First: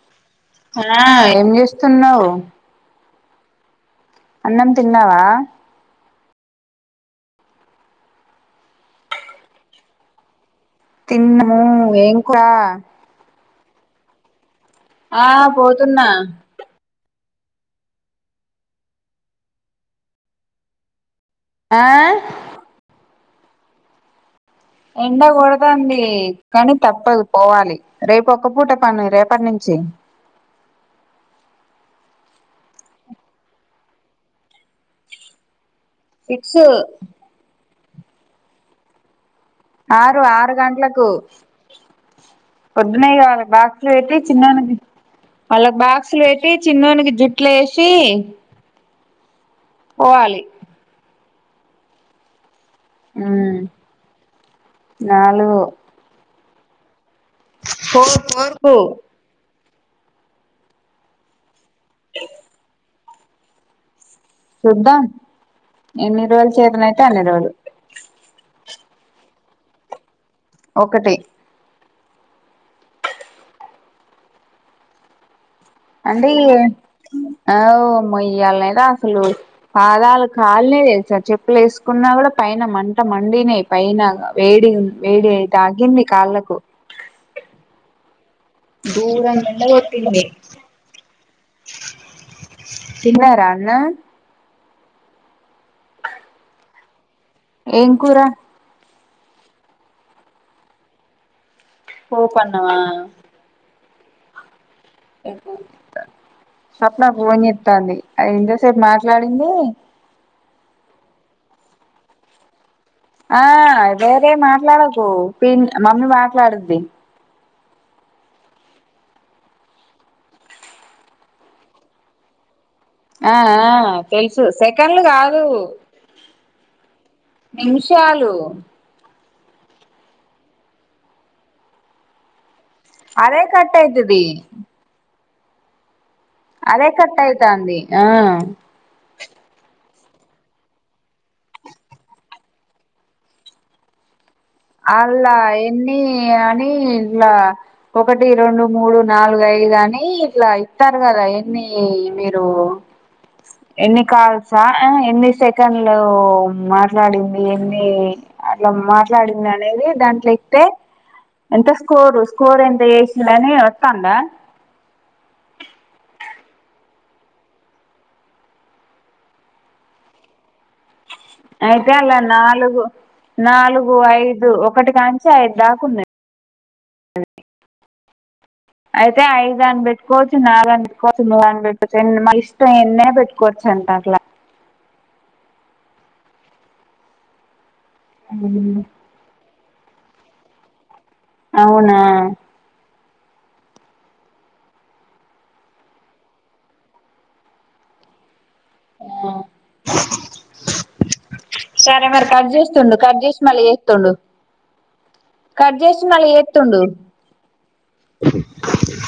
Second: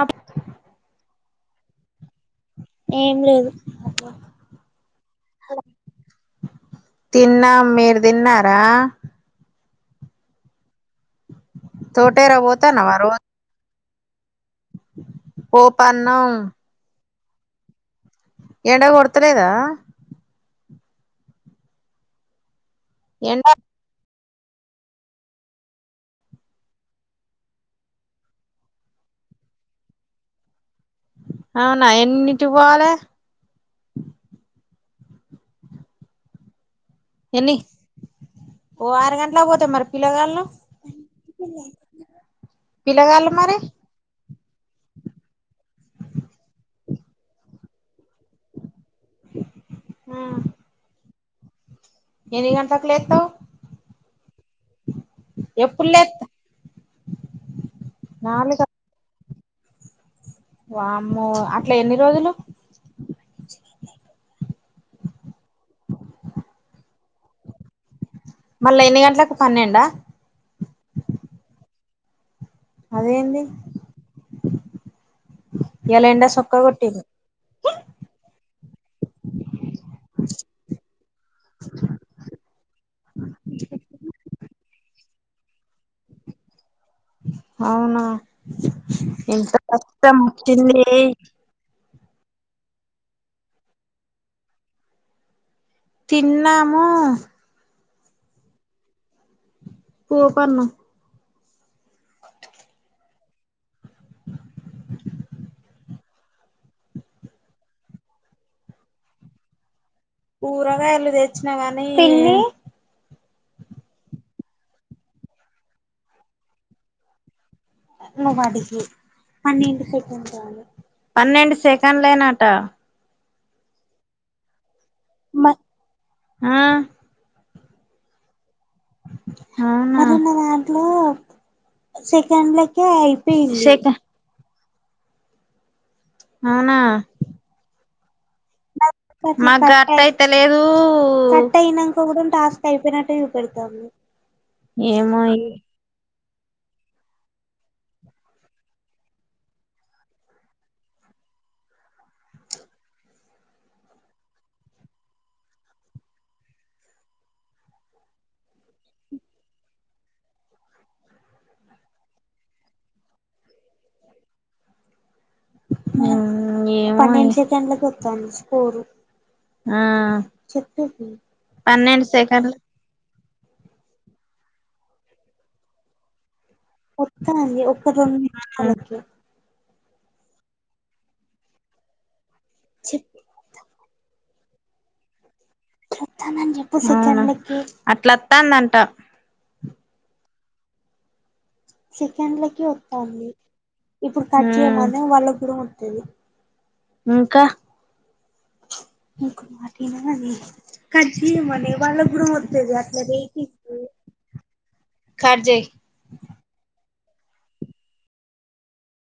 Up hello ఏం తిన్నావా ఏం లేదు అన్నం తిన్నావా తిన్నాం మీరు తిన్నారా తిన్నము ఏం తోటేర క పోతాన్నవా రోజు ఆ పోతున్నా పోపన్నం ఎండ కొడతలేదా ఆ ఎండా ఎండకూడద అండి కానీ తప్పదు పోవాలి రేపు ఒక్క పూట పని రేపటి నుంచి అవునా ఎన్నిటికి పోవాలే ఇక్స్ ఎన్ని ఓ ఆరగన్ ఆరు ఆరు గంటలకు పొద్దునయి పిల్లగాళ్ళు వాళ్ళకి మరి బాక్స్లు పెట్టి చిన్నోనికి వాళ్ళకి బాక్స్లు వెట్టి చిన్నో నికి జుట్లు వేసి పోవాలి ఎన్ని గంటలక్ ఉ నాలుగు ఎప్పుడు లేత్ ఫో నాలుగ ఫోరుకు వామ్మో అట్ ఇట్లా ఎన్ని రోజులు చూద్దాం ఎన్ని రోజులు చేతన అయితే అన్ని రోజులు మళ్ళా ఎన్ని గంటలకు పన్నెండా ఒక్కటి అదేేంది అంటే ఆ వ్ ఇయ్యాలెండ అసలు పాదాలు కాలినాయి తెలుసా చెప్పులు వేసుకున్నా కూడా పైన మంట మండినాయి పైన వేడి వేడి అయితాకింది కాళ్ళకు అవునా దూరంగా ఎంత ఎండ కష్టం వచ్చింది తిన్నార అన్న తిన్నాము ఏం కూరా కూ పన్ను పోపు అన్నమా స్వప్న ఫోన్ చెత్తంది అది ఎంతసేపు మాట్లాడింది కూరగాయలు తెచ్చినాగానీ ఆ వేరే మాట్లాడకు పి మమ్మీ మాట్లాడుధీ. నువ్ అడుగు పన్నెండు సెకండ్స్ ఆ పన్నెండు సెకండ్లేనాట ఆ ఆ తెలుసు సేక్ కన్లూ కాదు ఆ నిమిషాలు అవునా దాంట్లో సెకండ్ లే అదే కట్ అయితది అవునా అదే కట్ అయితాంది ఆ అట్టలేదు కట్ అయినాక కూడా టాస్క్ అయిపోయినట్టు చూపెడతుంది అలా ఎన్ని అని ఇట్లా ఒకటి రెండు మూడు నాలుగు ఐదు అని ఇట్లా ఇస్తారు కదా ఎన్ని మీరు ఎన్ని కాల్స్ ఆ ఎన్ని సెకండ్లు మాట్లాడింది ఎన్ని అట్లా మాట్లాడి అనేది దాంట్లో ఇతే ఎంత స్కోరు స్కోర్ ఎంత చేసిందని వస్తాంద ఆ ఏమో పన్నెండు సెకండ్ల కొత్తంది స్కోరు ఆ చెప్పింది అయితే అలా నాలుగు నాలుగు ఐదు ఒకటి కాంచి ఐదు దాకుంది ఒక్కా ఒక్కతుంది అయితే ఐదన్ బెట్ చ [unintelligible] అట్ట ఎన్ని చెప్ అయిన పెట్టుకోచ్చు అంట అట్లా చెత న చెప్పు సత అకి [unintelligible] అట్లత్తాందంట అవునా చికెన్లోకి ఇప్పుడు కట్ ఆ చేయగానే వాళ్ళకి కూడా వత్తాది ఇంకా సరే మరి కట్ [inaudible] చేస్తుండు కట్ చేసి మళ్ళీ చేస్తుండు కట్ చేసి మళ్ళీ చేస్తుండు [unintelligible] [inaudible]